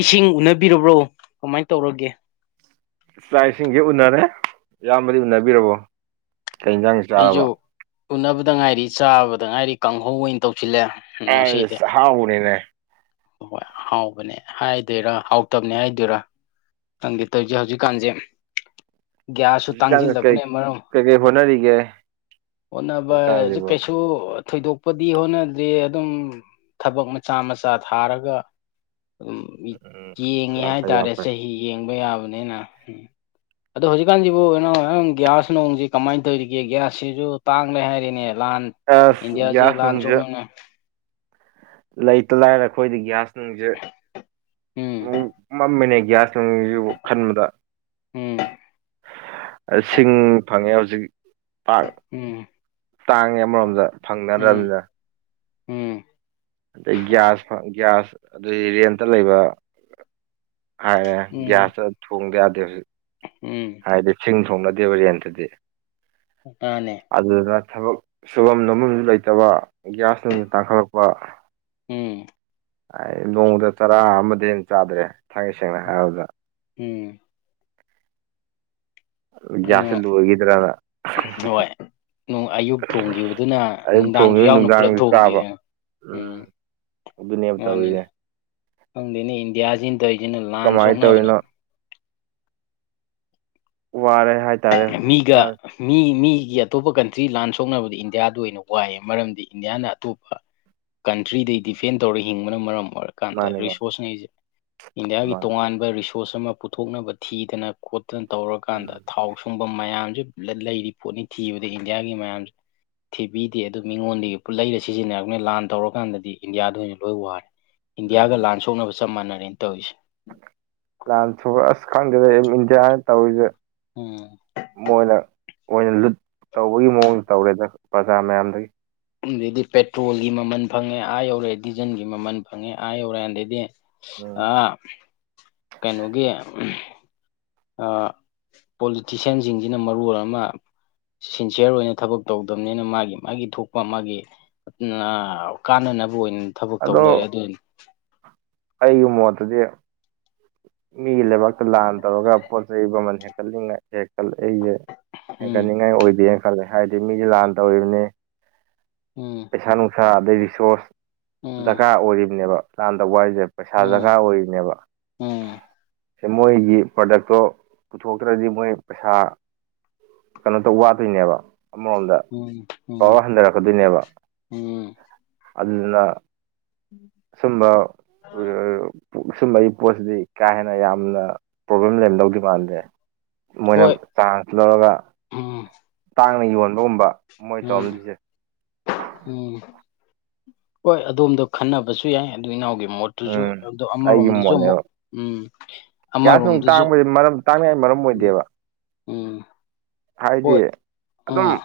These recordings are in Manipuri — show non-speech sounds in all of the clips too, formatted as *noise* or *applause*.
ꯏꯁꯤꯡ ꯎꯅꯕꯤꯔꯕ꯭ꯔꯣ ꯀꯃꯥꯏꯅ ꯇꯧꯔꯒꯦ꯫ ꯆꯥꯛ ꯏꯁꯤꯡꯗꯤ ꯎꯅꯔꯦ ꯏꯌꯥꯝꯕꯗꯤ ꯎꯅꯕꯤꯔꯕꯣ꯫ ꯀꯩ ꯏꯟꯖꯥꯡ ꯑꯩꯁꯨ ꯆꯥꯔꯕ ꯎꯅꯕꯗ ꯉꯥꯏꯔꯤ ꯆꯥꯕꯗ ꯉꯥꯏꯔꯤ ꯀꯥꯡꯍꯧ ꯑꯣꯏꯅ ꯇꯧꯁꯤꯜꯂꯦ꯫ ꯉꯥꯁꯤꯗꯤ ꯑꯩꯁ ꯑꯍꯥꯎꯕꯅꯤꯅꯦ ꯍꯣꯏ ꯍꯥꯎꯕꯅꯦ ꯍꯥꯏꯗꯣꯏꯔꯥ ꯍꯥꯎꯇꯕꯅꯦ ꯍꯥꯏꯗꯣꯏꯔꯥ꯫ ꯈꯪꯗꯦꯇꯧꯏꯁꯦ ꯍꯧꯖꯤꯛꯀꯥꯟꯁꯦ꯫ ꯒ꯭ꯌꯥꯁꯁꯨ ꯍꯧꯖꯤꯛꯀꯥꯟꯁꯦ ꯀꯩ ꯇꯥꯡꯁꯤꯜꯂꯛꯄꯅ ꯃꯔꯝ ꯀꯩꯀꯩ ꯍꯣꯠꯅꯔꯤꯒꯦ꯫ ꯍꯣꯠꯅꯕꯁꯦ ꯍꯧꯖꯤꯛꯀꯥꯟꯁꯤꯕꯨ ꯀꯩꯁꯨ꯫ ꯁꯨ ꯊꯣꯏꯗꯣꯛꯄꯗꯤ ꯍꯣꯠꯅꯗ꯭ꯔꯤ ꯑꯗꯨꯝ ꯊꯕꯛ ꯃꯆꯥ ꯃꯆꯥ ꯊꯥꯔꯒ꯫ ꯑꯗꯨꯝ ꯎꯝ ꯌꯦꯡꯉꯤ ꯌꯥꯝ ꯐꯩ ꯌꯥꯝ ꯍꯥꯏꯇꯥꯔꯦ ꯐꯩ ꯆꯍꯤ ꯌꯦꯡꯕ ꯌꯥꯕꯅꯤꯅ ꯎꯝ꯫ ꯑꯗꯣ ꯍꯧꯖꯤꯛꯀꯥꯟꯁꯤꯕꯨ *unintelligible* ꯒ꯭ꯌꯥꯁ ꯅꯣꯡꯁꯤ ꯀꯃꯥꯏꯅ ꯇꯧꯔꯤꯒꯦ꯫ ꯒ꯭ꯌꯥꯁꯁꯤꯁꯨ ꯇꯥꯡꯂꯦ ꯍꯥꯏꯔꯤꯅꯦ ꯂꯥꯟ ꯑꯁ ꯏꯟꯗꯤꯌꯥꯁꯦ ꯒ꯭ꯌꯥꯁ ꯂꯥꯟ ꯅꯨꯡꯁꯦ ꯁꯣꯛꯅꯅ꯫ ꯂꯩꯇ ꯂꯥꯏꯔ ꯑꯩꯈꯣꯏꯗꯤ ꯒ꯭ꯌꯥꯁ ꯅꯨꯡꯁꯦ ꯎꯝ ꯃꯝꯃꯤꯅꯦ ꯒꯌꯥꯁ *unintelligible* ꯈꯟꯕꯗ꯫ ꯎꯝ꯫ ꯁꯤꯡ ꯐꯪꯉꯦ ꯍꯧꯖꯤꯛ ꯄꯥꯛ꯫ ꯎꯝ ꯇꯥꯡꯉꯦ ꯑꯃꯔꯣꯝꯗ ꯎꯝ ꯐꯪꯅꯗ꯭ꯔꯕꯅꯤꯅ꯫ ꯎꯝ꯫ ꯑꯗꯩ ꯒꯤꯒꯌꯥꯁ ꯒꯤꯒꯌꯥꯁ ꯑꯗꯨꯗꯤ ꯔꯦꯟꯇ ꯂꯩꯕ꯫ ꯍꯥꯏ ꯎꯝ ꯒ꯭ꯌꯥꯁꯇ ꯊꯣꯡꯗ ꯌꯥꯗꯦ ꯍꯧꯖꯤꯛ꯫ ꯎꯝ꯫ ꯍꯥꯏꯗꯤ ꯁꯤꯡ ꯊꯣꯡꯅꯗꯦꯕ ꯔꯦꯟꯇꯗꯤ꯫ ꯃꯥꯅꯦ꯫ ꯑꯗꯨꯗꯨꯅ ꯊꯕꯛ ꯁꯨꯐꯝ ꯅꯣꯝꯐꯝꯁꯨ ꯂꯩꯇꯕ ꯒ꯭ꯌꯥꯁ ꯅꯨꯡꯁꯨ ꯇꯥꯡꯈꯠꯂꯛꯄ꯫ ꯎꯝ꯫ ꯑꯩ ꯅꯣꯡꯃꯗ ꯆꯔꯥ ꯑꯃꯗꯩ ꯍꯦꯟ ꯆꯥꯗ꯭ꯔꯦ ꯊꯥꯡꯉꯩ ꯁꯦꯡꯅ ꯍꯥꯏꯔꯕꯗ꯫ ꯎꯝ ꯑꯗꯨ ꯒ꯭ꯌꯥꯁꯁꯤ ꯂꯣꯏꯒꯤꯗ꯭ꯔꯅ ꯗꯣꯏ ꯎꯝ ꯑꯌꯨꯛ ꯊꯣꯡꯈꯤꯕꯗꯨꯅ ꯑꯌꯨꯛ ꯅꯨꯡꯗꯥꯡꯖꯨ ꯊꯣꯡꯉꯤꯕ ꯌꯥꯎꯅ ꯄꯨꯂꯞ ꯅꯨꯡꯗꯥꯡꯁꯨ ꯊꯣꯡꯒꯦ ꯆꯥꯕ ꯎꯝ ꯑꯗꯨꯅꯦꯕ ꯇꯧꯔꯤꯁꯦ ꯈꯪꯗꯦꯅꯦ ꯏꯟꯗꯤꯌꯥꯁꯤꯅ ꯇꯧꯏꯖꯤꯅ ꯂꯥꯟ ꯀꯃꯥꯏꯅ ꯁꯣꯛꯅꯕꯅ ꯇꯧꯔꯤꯅꯣ ꯋꯥꯔꯦ ꯍꯥꯏꯇꯥꯔꯦ ꯃꯤꯒ ꯍꯧꯖꯤꯛꯀꯥꯟ ꯃꯤ ꯃꯤꯒꯤ ꯑꯇꯣꯞꯄ ꯀꯟꯇ꯭ꯔꯤ ꯂꯥꯟ ꯁꯣꯛꯅꯕꯗ ꯏꯟꯗꯤꯌꯥꯗꯨ ꯑꯣꯏꯅ ꯋꯥꯏꯌꯦ ꯃꯔꯝꯗꯤ ꯏꯟꯗꯤꯌꯥꯅ ꯑꯇꯣꯞꯄ ꯀꯟꯇ꯭ꯔꯤꯗꯩ ꯗꯤꯐꯦꯟ ꯇꯧꯔꯒ ꯍꯤꯡꯕꯅ ꯃꯔꯝ ꯑꯣꯏꯔꯒ ꯀꯥꯟꯗ‌ ꯃꯥꯅꯦ ꯃꯥꯅꯦ ꯔꯤꯁꯣꯔꯁꯉꯩꯖꯦ ꯏꯟꯗꯤꯌꯥꯒꯤ ꯃꯥꯅꯦ ꯇꯣꯉꯥꯟꯕ ꯔꯤꯁꯣꯔꯁ ꯑꯃ ꯄꯨꯊꯣꯛꯅꯕ ꯊꯤꯗꯅ ꯈꯣꯠꯇꯅ ꯇꯧꯔꯀꯥꯟꯗ ꯎꯝ ꯊꯥꯎ ꯁꯨꯡꯕꯝ ꯃꯌꯥꯝꯖꯨ ꯂꯩ ꯂꯩꯔꯤ ꯄꯣꯠꯅꯤ ꯊꯤꯕꯗ ꯏꯟꯗꯤꯌꯥꯒꯤ ꯃꯌꯥꯝꯁꯦ ꯊꯤꯕꯤꯗꯦ ꯑꯗꯨ ꯃꯤꯉꯣꯟꯗꯒꯤ ꯄꯨꯠꯂꯩꯔ ꯁꯤꯖꯤꯟꯅꯔꯕꯅꯤꯅ ꯂꯥꯟ ꯇꯧꯔꯀꯥꯟꯗꯗꯤ ꯏꯟꯗꯤꯌꯥꯗ ꯑꯣꯏꯅ ꯂꯣꯏ ꯋꯥꯔꯦ ꯏꯟꯗꯤꯌꯥꯒ ꯎꯝ ꯂꯥꯟ ꯁꯣꯛꯅꯕꯒ ꯆꯞ ꯃꯥꯟꯅꯔꯦꯅ ꯇꯧꯔꯤꯁꯦ ꯂꯥꯟ ꯁꯣꯛ ꯑꯁ ꯈꯪꯗꯦꯗ ꯏꯟꯗꯤꯌꯥꯅ ꯇꯧꯔꯤꯖꯦ ꯎꯝ ꯃꯣꯏꯅ ꯑꯣꯏꯅ ꯂꯨꯠ ꯇꯧꯕꯒꯤ ꯃꯑꯣꯡꯗ ꯇꯧꯔꯦꯗ ꯄ꯭ꯔꯖꯥ ꯃꯌꯥꯝꯗꯒꯤ ꯑꯗꯩꯗꯤ ꯄꯦꯇ꯭ꯔꯣꯜꯒꯤ ꯃꯃꯜ ꯐꯪꯉꯦ ꯑꯥ ꯌꯧꯂꯩ ꯗꯤꯖꯜꯒꯤ ꯃꯃꯜ ꯐꯪꯉꯦ ꯑꯥ ꯌꯧꯔꯦ ꯑꯗꯩꯗꯤ ꯑ ꯎꯝ ꯀꯩꯅꯣꯒꯤ ꯑ ꯄꯣꯂꯤꯇꯤꯁꯤꯌꯥꯟꯁꯤꯡꯁꯤꯅ ꯃꯔꯣꯟ ꯑꯃ ꯁꯤꯟꯁꯤꯌꯔ ꯑꯣꯏꯅ ꯊꯕꯛ ꯇꯧꯗꯝꯅꯤꯅ ꯃꯥꯒꯤ ꯃꯥꯒꯤ ꯊꯣꯛꯄ ꯃꯥꯒꯤ ꯎꯝ ꯅ ꯀꯥꯟꯅꯅꯕ ꯑꯣꯏꯅ ꯊꯕꯛꯛ ꯇꯧ ꯑꯗꯣ ꯂꯩꯔꯦ ꯑꯗꯨꯏꯅꯤ ꯑꯩꯒꯤ ꯃꯣꯠꯇꯗꯤ ꯃꯤꯒꯤ ꯂꯩꯕꯥꯛꯇ ꯂꯥꯟ ꯇꯧꯔꯒ ꯄꯣꯠ ꯆꯩ ꯃꯃꯜ ꯍꯦꯟꯀꯠꯂꯤꯉꯩ ꯍꯦꯛꯇꯜ ꯑꯩꯖꯦ ꯎꯝ ꯍꯦꯟꯀꯠꯅꯤꯡꯉꯥꯏ ꯑꯣꯏꯗꯦꯅ ꯈꯜꯂꯦ ꯍꯥꯏꯗꯤ ꯃꯤꯒꯤ ꯂꯥꯟ ꯇꯧꯔꯤꯕꯅꯤ ꯎꯝ ꯄꯩꯁꯥ ꯅꯨꯡꯁꯥ ꯑꯗꯩ ꯔꯤꯁꯣꯔꯁ ꯎꯝ ꯗꯔꯀꯥꯔ ꯑꯣꯏꯔꯤꯕꯅꯦꯕ ꯂꯥꯟꯗꯧꯕ ꯍꯥꯏꯖꯦ ꯄꯩꯁꯥ ꯎꯝ ꯗꯔꯀꯥꯔ ꯑꯣꯏꯔꯤꯅꯦꯕ ꯎꯝ ꯁꯦ ꯃꯣꯏꯒꯤ ꯄ꯭ꯔꯗꯛꯇꯣ ꯄꯨꯊꯣꯛꯇ꯭ꯔꯗꯤ ꯃꯣꯏ ꯄꯩꯁꯥ ꯀꯩꯅꯣ ꯇꯧ ꯋꯥꯗꯣꯏꯅꯦꯕ ꯑꯃꯔꯣꯝꯗ ꯎꯝ ꯎꯝ ꯄꯋꯔ ꯍꯟꯗꯔꯛꯀꯗꯣꯏꯅꯦꯕ ꯎꯝ ꯑꯗꯨꯗꯨꯅ ꯁꯨꯝꯕ ꯁꯨꯝꯕꯩ ꯄꯣꯠꯁꯤꯗꯤ ꯀꯥ ꯍꯦꯟꯅ ꯌꯥꯝꯅ ꯄ꯭ꯔꯣꯕ꯭ꯂꯦꯝ ꯂꯩꯔꯝꯗꯧꯗꯤ ꯃꯥꯟꯗꯦ ꯃꯣꯏꯅ ꯍꯣꯏ ꯆꯥꯟꯁ ꯂꯧꯔꯒ ꯎꯝ ꯇꯥꯡꯅ ꯌꯣꯟꯕꯒꯨꯝꯕ ꯃꯣꯏ ꯎꯝ ꯇꯧꯔꯝꯗꯣꯏꯁꯦ ꯎꯝ ꯍꯣꯏ ꯑꯗꯣꯝꯗꯣ ꯈꯟꯅꯕꯁꯨ ꯌꯥꯏ ꯑꯗꯨ ꯏꯅꯥꯎꯒꯤ ꯃꯣꯠ ꯗꯨꯖꯨ ꯎꯝ ꯑꯗꯣ ꯑꯩꯒꯤ ꯑꯃꯔꯣꯝꯗꯖꯨ ꯑꯃꯨꯛ ꯃꯣꯠꯅꯦꯕ ꯎꯝ ꯑꯃꯔꯣꯝꯗꯖꯨ ꯇꯥꯛꯅꯤꯡꯉꯥꯏ ꯃꯔꯝ ꯑꯣꯏꯗꯦꯕ ꯎꯝ ꯍꯣꯏ ꯍꯥꯏꯗꯤ ꯎꯝ ꯑꯗꯨꯝ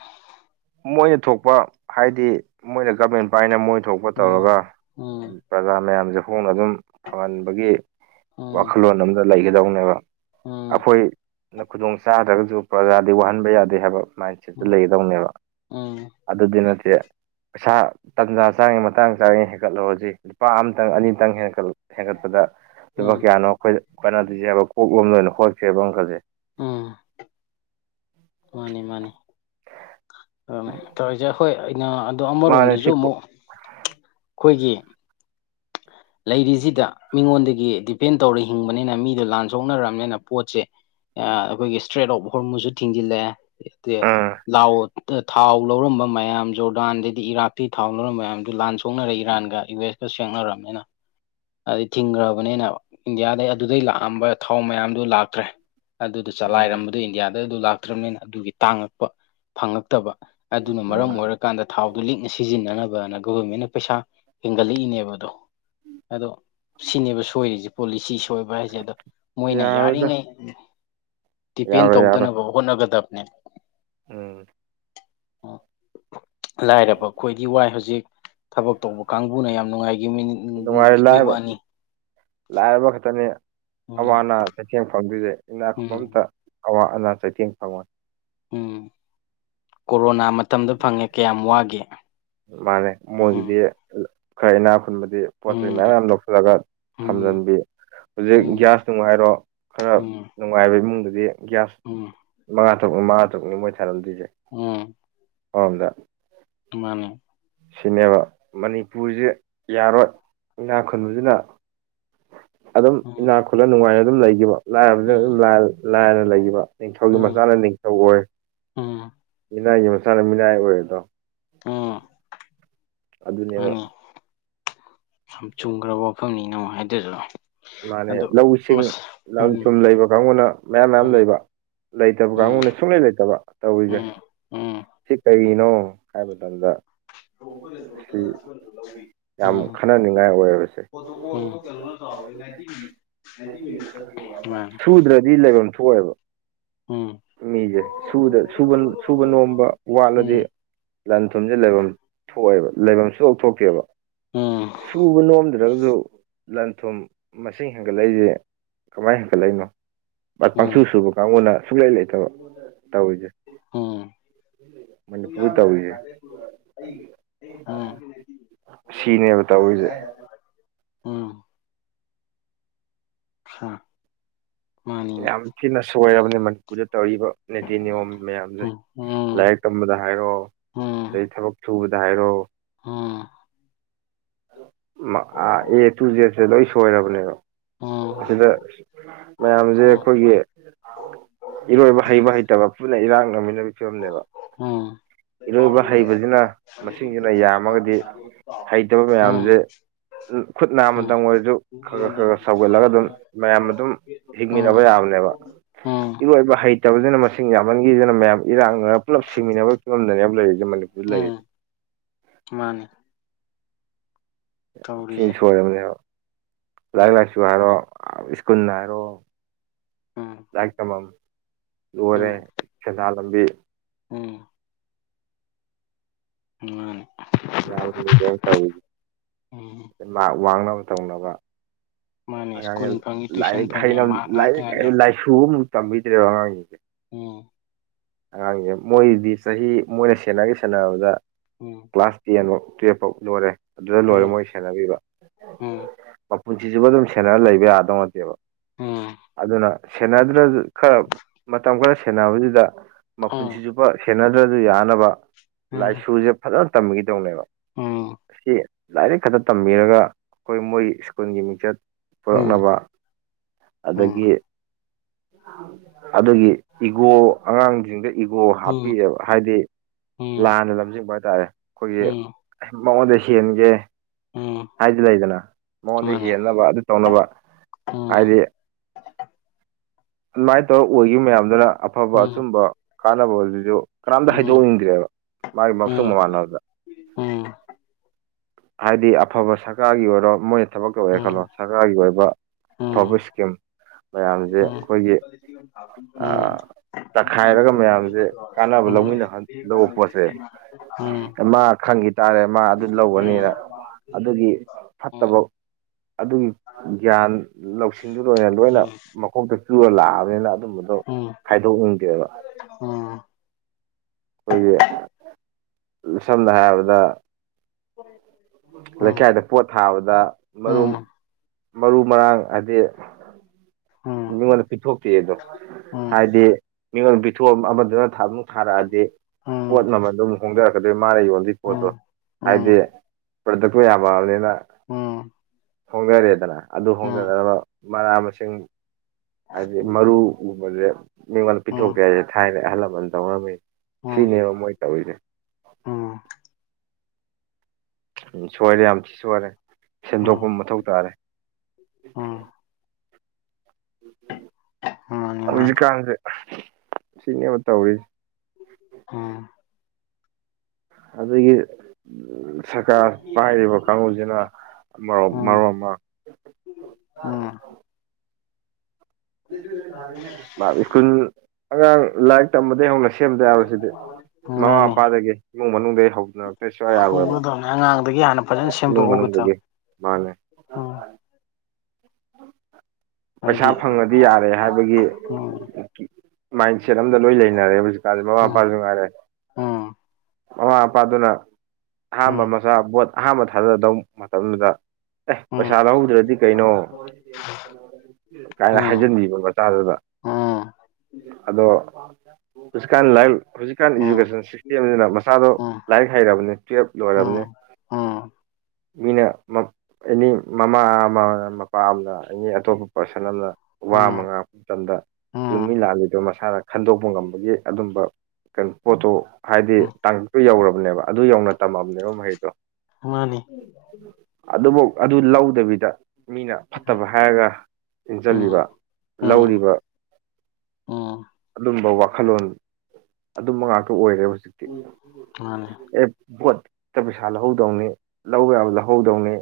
ꯃꯣꯏꯅ ꯊꯣꯛꯄ ꯍꯥꯏꯗꯤ ꯃꯣꯏꯅ ꯒꯃꯦꯟ ꯄꯥꯏꯅ ꯃꯣꯏꯊꯣꯛ ꯄꯣꯠ ꯎꯝ ꯇꯧꯔꯒ ꯎꯝ ꯄ꯭ꯔꯖꯥ ꯃꯌꯥꯝꯁꯦ ꯍꯣꯡꯅ ꯑꯗꯨꯝ ꯐꯪꯍꯟꯕꯒꯤ ꯎꯝ ꯋꯥꯈꯜꯂꯣꯟ ꯑꯝꯗ ꯂꯩꯒꯗꯧꯅꯦꯕ ꯑꯈꯣꯏ ꯈꯨꯗꯣꯡ ꯆꯥꯗ꯭ꯔꯒꯁꯨ ꯄ꯭ꯔꯖꯥ ꯗꯤ ꯋꯥꯍꯟꯕ ꯌꯥꯗꯦ ꯍꯥꯏꯕ ꯃꯥꯏꯟꯁꯦꯠꯇꯨ ꯎꯝ ꯂꯩꯒꯗꯧꯅꯦꯕ ꯎꯝ ꯑꯗꯨꯗꯤ ꯅꯠꯇꯦ ꯄꯩꯁꯥ ꯇꯟꯖꯥ ꯆꯥꯔꯤꯉꯩ ꯃꯇꯥꯡ ꯆꯥꯔꯤꯉꯩ ꯍꯦꯟꯀꯠꯂꯧꯔꯁꯤ ꯂꯨꯄꯥ ꯑꯃꯇꯪ ꯑꯅꯤꯇꯪ ꯍꯦꯟꯀꯠ ꯍꯦꯟꯒꯠꯄꯗ ꯂꯨꯄꯥ ꯎꯝ ꯀꯌꯥꯅꯣ ꯑꯩꯈꯣꯏꯗ ꯀꯅꯗꯣꯏꯖꯦ ꯍꯥꯏꯕ ꯀꯣꯛ ꯂꯣꯝꯗ ꯑꯣꯏꯅ ꯍꯣꯠꯈꯔꯦꯕ ꯑꯪꯀꯁꯦ ꯎꯝ ꯃꯥꯅꯤ ꯃꯥꯅꯤ ꯑꯗꯨꯅꯤ ꯇꯧꯔꯤꯁꯦ ꯑꯈꯣꯏ ꯑꯩꯅꯥ ꯑꯗꯣ ꯃꯥꯅꯦ ꯑꯃꯔꯣꯝꯗꯖꯨ ꯁꯤ ꯑꯃꯨꯛ ꯈꯣꯏꯒꯤ ꯂꯩꯔꯤꯁꯤꯗ ꯃꯤꯉꯣꯟꯗꯒꯤ ꯗꯤꯄꯦꯟ ꯇꯧꯔꯥ ꯍꯤꯡꯕꯅꯤꯅ ꯃꯤꯗꯣ ꯂꯥꯟ ꯁꯣꯛꯅꯔꯕꯅꯤꯅ ꯄꯣꯠꯁꯦ ꯑꯩꯈꯣꯏꯒꯤ ꯏꯁꯇ꯭ꯔꯦꯠ ꯑꯣꯐ ꯍꯣꯔꯃꯨꯖꯨ ꯊꯤꯡꯖꯤꯜꯂꯦ ꯑꯗꯩꯗꯤ ꯑꯥ ꯂꯥꯎ ꯇ ꯊꯥꯎ ꯂꯧꯔꯝꯕ ꯃꯌꯥꯝ ꯖꯣꯔꯗꯥꯟꯗꯩꯗꯤ ꯏꯔꯥꯛꯇꯩ ꯊꯥꯎ ꯂꯧꯔꯝꯕ ꯃꯌꯥꯝꯗꯨ ꯂꯥꯟ ꯁꯣꯛꯅꯔꯦ ꯏꯔꯥꯟꯒ ꯌꯨ ꯑꯦꯁ ꯁꯦꯡꯅꯔꯕꯅꯤꯅ꯫ ꯑꯗꯩ ꯊꯤꯡꯈ꯭ꯔꯕꯅꯤꯅ ꯏꯟꯗꯤꯌꯥꯗꯩ ꯑꯗꯨꯗꯩ ꯂꯥꯛꯑꯝꯕ ꯊꯥꯎ ꯃꯌꯥꯝꯗꯨ ꯂꯥꯛꯇ꯭ꯔꯦ꯫ ꯑꯗꯨꯗ ꯑꯥ ꯆꯥꯂꯥꯏꯔꯝꯕꯗꯨ ꯏꯟꯗꯤꯌꯥꯗ ꯑꯗꯨ ꯂꯥꯛꯇ꯭ꯔꯕꯅꯤꯅ ꯑꯗꯨꯒꯤ ꯇꯥꯡꯉꯛꯄ ꯐꯪꯉꯛꯇꯕ ꯑꯗꯨꯅ ꯃꯔꯝ ꯑꯥ ꯑꯣꯏꯔꯀꯥꯟꯗ ꯊꯥꯎꯗꯨꯣ ꯂꯤꯛꯅ ꯁꯤꯖꯤꯟꯅꯅꯕꯅ ꯒꯕꯔꯃꯦꯟꯅ ꯄꯩꯁꯥ ꯍꯦꯟꯒꯠꯂꯛꯏꯅꯦꯕꯗꯣ ꯑꯗꯣ ꯁꯤꯅꯦꯕ ꯁꯣꯏꯔꯤꯁꯤ ꯄꯣꯂꯤꯁꯤ ꯁꯣꯏꯕ ꯍꯥꯏꯁꯦ ꯑꯗꯣ ꯃꯣꯏꯅ ꯌꯥꯔꯣꯏꯗ ꯌꯥꯔꯤꯉꯩ ꯗꯤꯄꯦꯟ ꯌꯥꯔꯣꯏ ꯌꯥꯔꯣꯏ ꯇꯧꯗꯅꯕ꯫ ꯍꯣꯠꯅꯒꯗꯅꯦ ꯎꯝ *unintelligible* ꯂꯥꯏꯔꯕ ꯑꯈꯣꯏꯗꯤ ꯋꯥꯏ ꯍꯧꯖꯤꯛ ꯊꯕꯛ ꯇꯧꯕ ꯀꯥꯡꯕꯨꯅ ꯌꯥꯝ ꯅꯨꯡꯉꯥꯏꯈꯤ ꯃꯤ ꯅꯨꯡꯉꯥꯏꯔꯦ ꯂꯥꯏꯔꯕ ꯂꯥꯏꯔꯕ ꯈꯛꯇꯅꯦ ꯎꯝ ꯑꯋꯥ ꯑꯅꯥ ꯆꯩꯊꯦꯡ ꯐꯪꯗꯣꯏꯁꯦ ꯏꯅꯥꯛ ꯈꯨꯟꯕꯥ ꯎꯝ ꯑꯃꯥꯇꯥ ꯑꯋꯥ ꯑꯅꯥ ꯆꯩꯊꯦꯡ ꯐꯪꯉꯣꯏ ꯎꯝ ꯀꯣꯔꯣꯅꯥ ꯃꯇꯝꯗ ꯐꯪꯉꯦ ꯀꯌꯥꯝ ꯋꯥꯒꯦ ꯃꯥꯅꯦ ꯃꯣꯏꯒꯤꯗꯤ ꯎꯝ ꯈꯔ ꯏꯅꯥ ꯈꯨꯨꯟꯕꯗꯤ ꯄꯣꯠ ꯆꯩꯩ ꯃꯌꯥꯝ ꯎꯝ ꯌꯥꯝ ꯂꯧꯁꯤꯜꯂꯒ ꯎꯝ ꯊꯝꯖꯤꯟꯕꯤ ꯍꯧꯖꯤꯛ ꯎꯝ ꯒ꯭ꯌꯥꯁ ꯅꯨꯡ ꯍꯥꯏꯔꯣ ꯈꯔ ꯎꯝ ꯅꯨꯡꯉꯥꯏꯕ ꯏꯃꯨꯡꯗꯗꯤ ꯒ꯭ꯌꯥꯁ ꯎꯝ ꯃꯉꯥ ꯇꯔꯨꯛꯅꯤ ꯃꯉꯥ ꯇꯔꯨꯛꯅꯤ ꯃꯣꯏ ꯊꯥꯅꯝꯗꯣꯏꯁꯦ ꯎꯝ ꯑꯃꯔꯣꯝꯗ ꯃꯥꯅꯤ ꯁꯤꯅꯦꯕ ꯃꯅꯤꯄꯨꯔꯁꯦ ꯌꯥꯔꯣꯏ ꯏꯅꯥꯥ ꯈꯨꯟꯕꯁꯤꯅ ꯑꯗꯨꯝ ꯎꯝ ꯏꯅꯥꯛ ꯈꯨꯠꯂꯥ ꯅꯨꯡꯉꯥꯏꯅ ꯑꯗꯨꯝ ꯂꯩꯈꯤꯕ ꯂꯥꯏꯔꯕꯅꯤꯅ ꯑꯗꯨꯝ ꯎꯝ ꯂꯥꯏꯔꯅ ꯂꯩꯈꯤꯕ ꯅꯤꯡꯊꯧꯒꯤ ꯎꯝ ꯃꯆꯥꯅ ꯅꯤꯡꯊꯧ ꯑꯣꯏ ꯎꯝ ꯃꯤꯅꯥꯏꯒꯤ ꯃꯆꯥꯅ ꯃꯤꯅꯥꯏ ꯑꯣꯏ ꯑꯗꯣ ꯎꯝ ꯑꯗꯨꯅꯦꯕ ꯃꯥꯅꯦ ꯌꯥꯝ ꯆꯨꯝꯈ꯭ꯔꯕ ꯋꯥꯐꯝꯅꯤꯅ ꯑꯃꯨꯛ ꯍꯥꯏꯔꯤꯗꯣ ꯃꯥꯅꯦ ꯂꯧꯁꯤꯡ ꯂꯪ ꯎꯝ ꯊꯨꯝ ꯂꯩꯕ ꯀꯥꯡꯕꯨꯅ ꯃꯌꯥꯝ ꯃꯌꯥꯝ ꯎꯝ ꯂꯩꯕ ꯂꯩꯇꯕ ꯎꯝ ꯀꯥꯡꯕꯨꯨꯅ ꯁꯨꯡꯂꯩ ꯂꯩꯇꯕ ꯇꯧꯔꯤꯁꯦ ꯎꯝ ꯎꯝ ꯁꯤ ꯀꯩꯒꯤꯅꯣ ꯍꯥꯏꯕ ꯃꯇꯝꯗ ꯎ ꯁꯤ *unintelligible* ꯎꯝ ꯌꯥꯝ ꯈꯟꯅꯅꯤꯡꯉꯥꯏ ꯎꯝ ꯑꯣꯏꯔꯕꯁꯦ *inaudible* ꯂꯥꯏꯇ *inaudible* ꯁꯨꯗ꯭ꯔꯗꯤ ꯂꯩꯐꯝ ꯊꯣꯛꯑꯦꯕ ꯎꯝ ꯃꯤꯁꯦ ꯁꯨꯕ ꯅꯣꯝꯕ ꯋꯥꯠꯂꯗꯤ꯫ ꯂꯟ ꯊꯨꯝꯁꯦ ꯂꯩꯐꯝ ꯊꯣꯛꯑꯦꯕ ꯂꯩꯐꯝ ꯁꯨꯡꯊꯣꯛ ꯊꯣꯛꯇꯦꯕ ꯁꯨꯕ ꯅꯣꯝꯗ꯭ꯔꯒꯁꯨ ꯂꯟ ꯊꯨꯝ ꯃꯁꯤꯡ ꯍꯦꯟꯒꯠꯂꯛꯏꯁꯦ ꯀꯃꯥꯏꯅ ꯍꯦꯟꯒꯠꯂꯛꯏꯅꯣ ꯄꯪꯁꯨ ꯁꯨꯕ ꯀꯥꯡꯕꯨꯅ ꯁꯨꯡꯛꯂꯩ ꯂꯩꯇꯕ ꯇꯧꯔꯤꯁꯦ ꯃꯅꯤꯄꯨꯔꯗ ꯇꯧꯔꯤꯁꯦ ꯌꯥꯗꯨꯔ *inaudible* ꯁꯤꯅꯦꯕ ꯇꯧꯔꯤꯁꯦ ꯑꯆꯥ ꯌꯥꯝ ꯊꯤꯅ ꯁꯣꯏꯔꯕꯅꯤ ꯃꯅꯤꯄꯨꯔꯗ ꯇꯧꯔꯤꯕ ꯅꯤꯇꯤ ꯅꯤꯌꯣꯝ ꯃꯌꯥꯝꯁꯦ ꯎꯝ ꯎꯝ ꯂꯥꯏꯔꯤꯛ ꯇꯝꯕꯗ ꯍꯥꯏꯔꯣ ꯎꯝ ꯑꯗꯩ ꯊꯕꯛ ꯁꯨꯕꯗ ꯍꯥꯏꯔꯣ ꯎꯝ ꯑꯦ ꯇꯨ ꯖꯦꯗꯁꯦ ꯂꯣꯏ ꯁꯣꯏꯔꯕꯅꯦꯕ ꯎꯝ ꯑꯁꯤꯗ ꯃꯌꯥꯝꯁꯦ ꯎꯝ ꯑꯩꯈꯣꯏꯒꯤ ꯏꯔꯣꯏꯕ ꯍꯩꯕ ꯍꯩꯇꯕ ꯄꯨꯟꯅ ꯏꯔꯥꯛꯅꯕꯥ ꯐꯤꯕꯝꯅꯦꯕ ꯏꯔꯣꯏꯕ ꯄꯦ ꯍꯩꯕꯁꯤꯅ ꯄꯇꯔ ꯃꯁꯤꯡꯁꯤꯅ ꯆ ꯌꯥꯝꯃꯒꯗꯤ *inaudible* ꯍꯩꯇꯕ ꯃꯌꯥꯝꯁꯦ꯫ ꯈꯨꯠ ꯅꯝꯃꯇ ꯎꯝ ꯑꯣꯏꯔꯁꯨ ꯈꯔ ꯈꯔ ꯈꯔ ꯈꯔ ꯁꯧꯒꯠꯂꯒ ꯑꯗꯨꯝ ꯃꯌꯥꯝ ꯑꯗꯨꯝ꯫ ꯎꯝ ꯍꯤꯡꯃꯤꯟꯅꯕ ꯌꯥꯕꯅꯦꯕ꯫ ꯎꯝ꯫ ꯏꯔꯣꯏꯕ ꯍꯩꯇꯕꯁꯤꯅ ꯃꯁꯤꯡ ꯌꯥꯝꯃꯟꯈꯤꯗꯅ ꯃꯌꯥꯝ ꯏꯔꯥꯛꯅ꯫ ꯄꯨꯂꯞ ꯁꯤꯃꯤꯟꯅꯕ ꯐꯤꯝꯗꯅꯦ ꯂꯩꯔꯤꯁꯦ ꯃꯅꯤꯄꯨꯔꯗ ꯂꯩꯔꯤ꯫ ꯎꯝ ꯃꯥꯅꯤ꯫ ꯇꯧꯔꯤꯁꯦ ꯆꯦꯟꯁꯣꯏꯔꯕꯅꯦꯕ꯫ ꯂꯥꯏꯔꯤꯛ ꯎꯝ ꯂꯥꯏꯁꯨꯨ ꯍꯥꯏꯔꯣ ꯏꯁꯀꯨꯜ ꯍꯥꯏꯔꯣ ꯎꯝ ꯂꯥꯏꯔꯤꯛ ꯇꯝꯕꯝ꯫ ꯂꯣꯏꯔꯦ ꯎꯝ ꯁꯦꯟꯗꯥꯟ ꯂꯝꯕꯤ꯫ ꯎꯝ꯫ ꯃꯥꯅꯤ꯫ *unintelligible* ꯇꯧꯋꯤ ꯎꯝ ꯃꯥꯛ ꯋꯥꯡꯅꯕ ꯇꯧꯅꯕ꯫ ꯃꯥꯅꯤ ꯑꯉꯥꯡꯁꯦ ꯁ꯭ꯀꯨꯜ ꯐꯪꯉꯤ ꯇꯨꯏꯁꯟ ꯂꯥꯏꯔꯤꯛ ꯐꯪꯉꯤ ꯍꯩꯅ ꯃꯍꯥꯛ ꯉꯥꯛꯇ ꯂꯥꯏꯔꯤꯛ ꯉꯥꯏꯅꯔꯦ ꯂꯥꯏꯁꯨ ꯑꯃꯨꯛ ꯇꯝꯕꯤꯗ꯭ꯔꯦꯕ ꯑꯉꯥꯡꯁꯤꯡꯁꯦ꯫ ꯎꯝ꯫ ꯑꯉꯥꯡꯁꯦ ꯃꯣꯏꯗꯤ ꯆꯍꯤ ꯃꯣꯏꯅ ꯁꯦꯟꯅꯒꯦ ꯁꯥꯟꯅꯔꯕꯗ꯫ ꯎꯝ꯫ ꯀ꯭ꯂꯥꯁ ꯇꯦꯟꯐꯧ ꯇꯨꯌꯦꯜꯐ ꯐꯥꯎ ꯂꯣꯏꯔꯦ ꯑꯗꯨꯗ ꯂꯣꯏꯔꯦ ꯎꯝ ꯃꯣꯏ ꯁꯦꯟꯅꯕꯤꯕ꯫ ꯎꯝ ꯄꯨꯟꯁꯤꯁꯤꯕꯨ ꯑꯗꯨꯝ ꯁꯦꯟꯅꯔ ꯂꯩꯕ ꯌꯥꯗꯧ ꯅꯠꯇꯦꯕ ꯎꯝ ꯑꯗꯨꯅ ꯁꯦꯟꯅꯗ꯭ꯔꯁꯨ꯫ ꯈꯔ ꯃꯇꯝ ꯈꯔ ꯁꯦꯟꯅꯕꯗꯨꯗ ꯎꯝ ꯃꯈꯨꯟꯁꯤ ꯎꯝ ꯆꯨꯞꯄ ꯁꯦꯟꯅꯗ꯭ꯔꯁꯨ ꯌꯥꯅꯕ꯫ ꯂꯥꯏꯁꯨꯁꯦ ꯐꯖꯅ ꯇꯝꯕꯒꯤꯗꯧꯅꯦꯕ ꯎꯝ ꯎꯝ ꯑꯁꯤ꯫ ꯂꯥꯏꯔꯤꯛ ꯈꯛꯇ ꯇꯝꯕꯤꯔꯒ ꯑꯩꯈꯣꯏ ꯃꯣꯏ ꯁ꯭ꯀꯨꯜꯒꯤ ꯃꯤꯡꯆꯠ꯫ ꯎꯝ ꯄꯨꯔꯛꯅꯕ ꯑꯗꯒꯤ ꯑꯗꯨꯒꯤ꯫ ꯏꯒꯣ ꯑꯉꯥꯡꯁꯤꯡꯗ ꯏꯒꯣ ꯍꯥꯞꯄꯤꯑꯕ ꯍꯥꯏꯗꯤ ꯎꯝ ꯂꯥꯟꯅ ꯂꯝꯖꯤꯡꯕ ꯍꯥꯏꯇꯥꯔꯦ꯫ ꯑꯩꯈꯣꯏꯒꯤ ꯎꯝ ꯃꯉꯣꯟꯗ ꯍꯦꯟꯒꯦ꯫ ꯎꯝ ꯍꯥꯏꯗꯤ ꯂꯩꯗꯅ ꯎꯝ ꯃꯉꯣꯟꯗ ꯃꯥꯅꯤ ꯍꯦꯟꯅꯕ ꯑꯗꯨ ꯇꯧꯅꯕ꯫ ꯎꯝ ꯍꯥꯏꯗꯤ꯫ ꯑꯗꯨꯃꯥꯏꯅ ꯇꯧꯔ ꯑꯣꯏꯈꯤꯕ ꯃꯌꯥꯝꯗꯨꯅ ꯑꯐꯕ ꯎꯝ ꯎꯝ ꯑꯆꯨꯝꯕ꯫ ꯀꯥꯟꯅꯕ ꯑꯗꯨꯁꯨ ꯀꯅꯥꯝꯇ ꯎꯝ ꯍꯥꯏꯩꯗꯣꯛꯅꯤꯡꯗ꯭ꯔꯦꯕ ꯃꯥꯒꯤ ꯃꯁꯨ ꯃꯃꯥꯟꯅꯕꯗ꯫ ꯎꯝ꯫ ꯍꯥꯏꯗꯤ ꯑꯐꯕ ꯁꯔꯀꯥꯔꯒꯤ ꯑꯣꯏꯔꯣ ꯃꯣꯏꯅ ꯊꯕꯛ ꯇꯧꯑꯦ ꯈꯜꯂꯣ ꯎꯝ ꯁꯔꯀꯥꯔꯒꯤ ꯑꯣꯏꯕ꯫ ꯎꯝ ꯑꯐꯕ ꯏꯁꯀꯤꯝ꯫ ꯃꯌꯥꯝꯁꯦ ꯑꯩꯈꯣꯏꯒꯤ ꯎꯝ ꯑ ꯎꯝ ꯃꯥꯅꯤ ꯇꯛꯈꯥꯏꯔꯒ ꯃꯌꯥꯝꯁꯦ ꯀꯥꯟꯅꯕ ꯂꯧꯃꯤꯟꯅꯕ꯫ ꯂꯧ ꯄꯣꯠꯁꯦ ꯃꯥ ꯈꯪꯈꯤ ꯇꯥꯔꯦ ꯃꯥ ꯑꯗꯨ ꯂꯧ꯫ *unintelligible* ꯑꯗꯨꯒꯤ ꯐꯠꯇꯕ꯫ ꯑꯗꯨꯒꯤ ꯒ꯭ꯌꯥꯟ ꯂꯧꯁꯤꯡꯗꯨꯗ ꯑꯣꯏꯅ ꯂꯣꯏꯅ ꯃꯈꯣꯛꯇ ꯆꯨꯔꯨꯔ ꯂꯥꯛꯑꯕꯅꯤꯅ꯫ ꯑꯗꯨꯝꯕꯗꯣ ꯍꯥꯏꯗꯣꯛꯅꯤꯡꯗꯦꯕ꯫ ꯑꯩꯈꯣꯏꯒꯤ ꯁꯝꯅ ꯍꯥꯏꯔꯕꯗ꯫ ꯂꯩꯀꯥꯏꯗ꯫ ꯄꯣꯠ ꯊꯥꯕꯗ ꯃꯔꯨꯝ ꯃꯔꯨ ꯃꯔꯥꯡ ꯍꯥꯏꯗꯤ꯫ ꯃꯤꯉꯣꯟꯗ ꯄꯤꯊꯣꯛꯇꯦꯗꯣ ꯍꯥꯏꯗꯤ꯫ ꯃꯤꯉꯣꯟꯗ ꯄꯤꯊꯣꯛꯑ ꯑꯃꯗꯨꯅ ꯊꯥꯃꯨꯛ ꯊꯥꯔꯛꯑꯗꯤ ꯄꯣꯠ ꯃꯃꯜ ꯑꯗꯨꯝ꯫ ꯍꯣꯡꯗꯔꯛꯀꯗꯣꯏ ꯃꯥꯅ ꯌꯣꯟꯜꯂꯤꯏ ꯄꯣꯠꯇꯣ ꯍꯥꯏꯗꯤ ꯄ꯭ꯔꯗꯛꯇꯣ ꯌꯥꯝꯃꯕꯅꯤꯅ꯫ ꯍꯣꯡꯗꯔꯦꯗꯅ ꯑꯗꯨ ꯍꯣꯡꯗꯅꯕ ꯃꯅꯥ ꯃꯁꯤꯡ꯫ ꯍꯥꯏꯕꯗꯤ ꯃꯔꯨꯒꯨꯝꯕꯁꯦ ꯃꯤꯉꯣꯟꯗ ꯄꯤꯊꯣꯛꯇꯦ ꯍꯥꯏꯁꯦ ꯊꯥꯏꯅ ꯑꯍꯜ ꯂꯃꯟ ꯇꯧꯔꯝꯃꯤ꯫ ꯁꯤꯅꯦꯕ ꯃꯣꯏ ꯇꯧꯏꯁꯦ꯫ ꯎꯝ ꯁꯣꯏꯔꯦ ꯌꯥꯝ ꯊꯤ ꯁꯣꯏꯔꯦ ꯁꯦꯝꯗꯣꯛꯄ ꯃꯊꯧ ꯇꯥꯔꯦ꯫ ꯍꯧꯖꯤꯛ ꯀꯥꯟꯁꯦ꯫ ꯁꯤꯅꯦꯕ ꯇꯧꯔꯤꯁꯦ꯫ ꯎꯝ꯫ ꯑꯗꯒꯤ ꯁꯔꯀꯥꯔ ꯄꯥꯏꯔꯤꯕ ꯀꯥꯡꯕꯨꯁꯤꯅ ꯃꯔꯣ ꯃꯔꯣꯜ ꯑꯃ ꯑꯥ *unintelligible* ꯁ꯭ꯀꯨꯜ ꯑꯉꯥꯡ ꯂꯥꯏꯔꯤꯛ ꯇꯝꯕꯗꯒꯤꯩ ꯍꯧꯅ ꯁꯦꯝꯗ ꯌꯥꯔꯣꯏ ꯁꯤꯗꯤ ꯃꯃꯥ ꯃꯄꯥꯗꯒꯤ ꯏꯃꯨꯡ ꯃꯅꯨꯡꯗꯒꯤ ꯍꯧꯗꯨꯅꯔꯛꯇ꯭ꯔꯗꯤ ꯁꯨꯡꯌꯥ ꯌꯥꯔꯣꯏꯕ ꯍꯧꯒꯗꯕꯅꯤ ꯑꯉꯥꯡꯗꯒꯤ ꯍꯥꯟꯅ ꯐꯖꯅ ꯏꯃꯨꯡ ꯁꯦꯝꯗꯣꯛꯍꯧꯒꯦꯇꯧ ꯃꯅꯨꯡꯗꯒꯤ ꯃꯥꯅꯦ ꯍꯥꯏꯗꯤ ꯄꯩꯁꯥ ꯐꯪꯉꯗꯤ ꯌꯥꯔꯦ ꯍꯥꯏꯕꯒꯤ ꯎꯝ ꯃꯥꯏꯟꯁꯦꯠ ꯑꯝꯗ ꯂꯣꯏ ꯂꯩꯅꯔꯦ ꯍꯧꯖꯤꯛ ꯃꯃꯥ ꯎꯝ ꯃꯄꯥꯁꯨ ꯉꯥꯏꯔꯦ ꯎꯝ ꯃꯃꯥ ꯃꯄꯥꯗꯨꯅ ꯑꯍꯥꯟꯕ ꯎꯝ ꯄꯩꯁꯥ ꯕꯣꯠ ꯑꯍꯥꯥꯟꯕ ꯊꯥꯗꯗꯧ ꯃꯇꯝꯗꯨꯗ ꯑꯦ ꯄꯩꯁꯥ ꯂꯧꯍꯧꯗ꯭ꯔꯗꯤ ꯀꯩꯅꯣ *unintelligible* ꯀꯥꯏꯅ ꯎꯝ ꯎꯝ ꯍꯥꯏꯖꯟꯕꯤꯕ ꯃꯆꯥꯗꯨꯗ ꯎꯝ ꯑꯗꯣ ꯍꯧꯖꯤꯛꯀꯥꯟ ꯂꯥꯏꯔꯤꯛ ꯍꯧꯖꯤꯛꯀꯥꯟ ꯎꯝ ꯏꯖꯨꯀꯦꯁꯟ ꯁꯤꯁꯇꯦꯝꯁꯤꯅ ꯃꯆꯥꯗꯣ ꯎꯝ ꯂꯥꯏꯔꯤꯛ ꯍꯩꯔꯕꯅꯦ ꯇꯨꯌꯦꯜꯐ ꯂꯣꯏꯔꯕꯅꯦ ꯎꯝ ꯎꯝ ꯃꯤꯅ ꯑꯦꯅꯤ ꯃꯃꯥ ꯑꯃ ꯄꯥꯝꯅ ꯑꯦꯅꯤ ꯑꯇꯣꯞꯄ ꯄꯥꯔꯁꯟ ꯑꯃꯅ ꯋꯥ ꯑꯃ ꯎꯝ ꯉꯥꯡꯉꯛꯄ ꯃꯇꯝꯗ ꯆꯨꯝꯃꯤ ꯎꯝ ꯂꯥꯟꯜꯂꯤꯗꯣ ꯃꯁꯥꯅ ꯈꯟꯗꯣꯛꯄ ꯉꯝꯕꯒꯤ ꯑꯗꯨꯝꯕ ꯀꯩꯅꯣ ꯄꯣꯠꯇꯣ ꯍꯥꯏꯗꯤ ꯎꯝ ꯇꯥꯡꯀꯛꯇꯨ ꯌꯧꯔꯕꯅꯦꯕ ꯑꯗꯨ ꯌꯧꯅ ꯇꯝꯃꯕꯅꯦꯕ ꯃꯍꯩꯗꯣ ꯃꯥꯅꯤ ꯑꯗꯨꯐꯧ ꯑꯗꯨ ꯂꯧꯗꯕꯤꯗ ꯃꯤꯅ ꯎꯝ ꯐꯠꯇꯕ ꯍꯥꯏꯔꯒ ꯆꯠꯂꯤꯕ ꯎꯝ ꯂꯧꯔꯤꯕ ꯎꯝ ꯑꯗꯨꯝꯕ ꯋꯥꯈꯜꯂꯣꯟ ꯑꯗꯨꯝꯕ ꯉꯥꯛꯇ ꯑꯣꯏꯔꯦ ꯍꯧꯖꯤꯛ ꯃꯥꯅꯤ ꯑꯦ ꯄꯣꯠ ꯍꯦꯛꯇ ꯄꯩꯁꯥ ꯂꯧꯍꯧꯗꯧꯅꯤ ꯂꯧꯕ ꯌꯥꯕ ꯂꯧꯍꯧꯗꯧꯅꯤ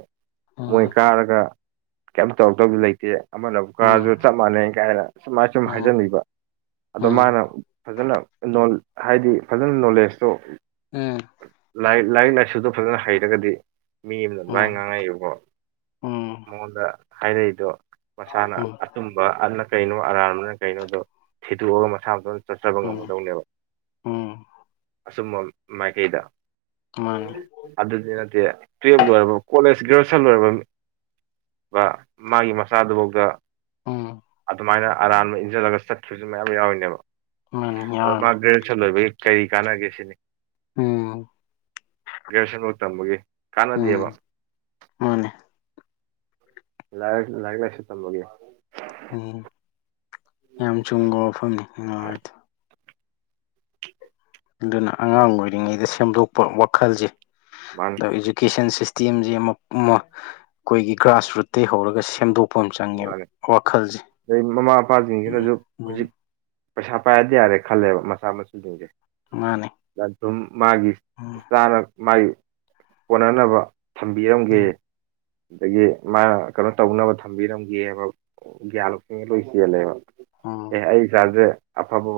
ꯃꯣꯏ ꯎꯝ ꯀꯥꯔꯒ ꯀꯩꯝ ꯇꯧꯔꯛꯇꯧꯗꯤ ꯂꯩꯇꯦ ꯑꯃꯅ ꯑꯃꯨꯛ ꯎꯝ ꯎꯝ ꯀꯥꯔꯁꯨ ꯆꯞ ꯃꯥꯟꯅꯩ ꯀꯥꯏꯅ ꯁꯨꯃꯥꯏꯅ ꯁꯨꯝ ꯎꯝ ꯎꯝ ꯎꯝ ꯍꯥꯏꯖꯟꯕꯤꯕ ꯑꯗꯣ ꯃꯥꯅ ꯐꯖꯅ ꯅꯣꯟ ꯍꯥꯏꯗꯤ ꯐꯖꯅ ꯅꯣꯂꯦꯖꯇꯣ ꯎꯝ ꯂꯥꯏꯔꯤꯛ ꯂꯥꯏꯔꯤꯛ ꯂꯥꯏꯁꯨꯗꯣ ꯐꯖꯅ ꯍꯩꯔꯒꯗꯤ ꯃꯤ ꯑꯃꯅ ꯑꯗꯨꯃꯥꯏꯅ ꯉꯥꯡꯉꯛꯏꯕꯗꯣ ꯃꯉꯣꯟꯗ ꯍꯥꯏꯔꯛꯏꯗꯣ ꯃꯁꯥꯅ ꯎꯝ ꯑꯆꯨꯝꯕ ꯑꯗꯨꯅ ꯀꯩꯅꯣ ꯑꯔꯥꯟꯕꯅ ꯀꯩꯅꯣ ꯑꯗꯣ ꯊꯤꯗꯣꯛꯑꯒ ꯃꯁꯥ ꯃꯇꯣꯟ ꯆꯠꯆꯕ ꯎꯝ ꯉꯝꯒꯗꯧꯅꯦꯕ ꯎꯝ ꯑꯆꯨꯝꯕ ꯃꯥꯏꯀꯩꯗ ꯃꯥꯅꯤ ꯑꯗꯨꯗꯤ ꯅꯠꯇꯦ ꯇꯨꯌꯦꯋꯜꯕ ꯂꯣꯏꯔꯕ ꯀꯣꯂꯦꯖ ꯒ꯭ꯔꯦꯖꯨꯌꯦꯁꯟ ꯂꯣꯏꯔꯕ ꯃꯤ ꯃꯥꯒꯤ ꯃꯆꯥꯗꯨꯐꯥꯎꯗ ꯎꯝ ꯑꯗꯨꯃꯥꯏꯅ ꯑꯔꯥꯟꯕ ꯏꯟꯁꯤꯜꯂꯒ ꯆꯠꯈꯤꯕꯁꯨ ꯃꯌꯥꯝ ꯌꯥꯎꯔꯤꯅꯦꯕ ꯃꯥꯅꯤ ꯑꯗꯣ ꯃꯥ ꯌꯥꯎꯔꯅꯤ ꯒ꯭ꯔꯦꯖꯨꯌꯦꯁꯟ ꯂꯣꯏꯕꯒꯤ ꯀꯔꯤ ꯀꯥꯟꯅꯒꯦ ꯁꯤꯅꯤ ꯎꯝ ꯒ꯭ꯔꯦꯖꯨꯋꯦꯁꯟ ꯐꯥꯎ ꯇꯝꯕꯒꯤ ꯀꯥꯟꯅꯗꯦꯕ ꯎꯝ ꯃꯥꯅꯦ ꯂꯥꯏ ꯂꯥꯏꯔꯤꯛ ꯂꯥꯏꯁꯨ ꯇꯝꯕꯒꯤ ꯑꯣ ꯌꯥꯝ ꯆꯨꯝꯕ ꯋꯥꯐꯝꯅꯤ ꯅꯪ ꯍꯥꯏꯗꯣ ꯑꯗꯨꯅ ꯑꯉꯥꯡ ꯑꯣꯏꯔꯤꯉꯩꯗ ꯁꯦꯝꯗꯣꯛꯄ ꯋꯥꯈꯜꯁꯦ ꯃꯥꯅꯤ ꯏꯗꯨꯨꯀꯦꯁꯟ ꯁꯤꯁ ꯏꯁꯇꯦꯝꯁꯦ ꯑꯃ ꯑꯃ ꯑꯩꯈꯣꯏꯒꯤ ꯒ꯭ꯔꯥꯁꯔꯨꯠꯇꯩ ꯍꯧꯔꯒ ꯁꯦꯝꯗꯣꯛ ꯃꯥꯅꯦ ꯑꯗꯩ ꯃꯃꯥ ꯎꯝ ꯃꯄꯥꯁꯤꯡꯁꯤꯅꯁꯨ ꯍꯧꯖꯤꯛ ꯎꯝ ꯄꯩꯁꯥ ꯄꯥꯏꯔꯗꯤ ꯌꯥꯔꯦ ꯈꯜꯂꯦꯕ ꯃꯆꯥꯥ ꯃꯁꯨꯁꯤꯡꯁꯦ ꯃꯥꯅꯤ ꯑꯗꯨꯝ ꯃꯥꯒꯤ ꯆꯥꯅꯕ ꯃꯥꯒꯤ ꯀꯣꯟꯅꯅꯕ ꯊꯝꯕꯤꯔꯝꯒꯦ ꯎꯝ ꯑꯗꯒꯤ ꯃꯥꯅ ꯀꯩꯅꯣ ꯇꯧꯅꯕ ꯊꯝꯕꯤꯔꯝꯒꯦꯕ ꯒ꯭ꯌꯥꯟ ꯂꯧꯁꯤꯡꯁꯥ ꯂꯣꯏ ꯆꯦꯜꯂꯦꯕ ꯑꯣ ꯑꯦ ꯑꯩ ꯏꯆꯥꯥꯁꯦ ꯑꯐꯕ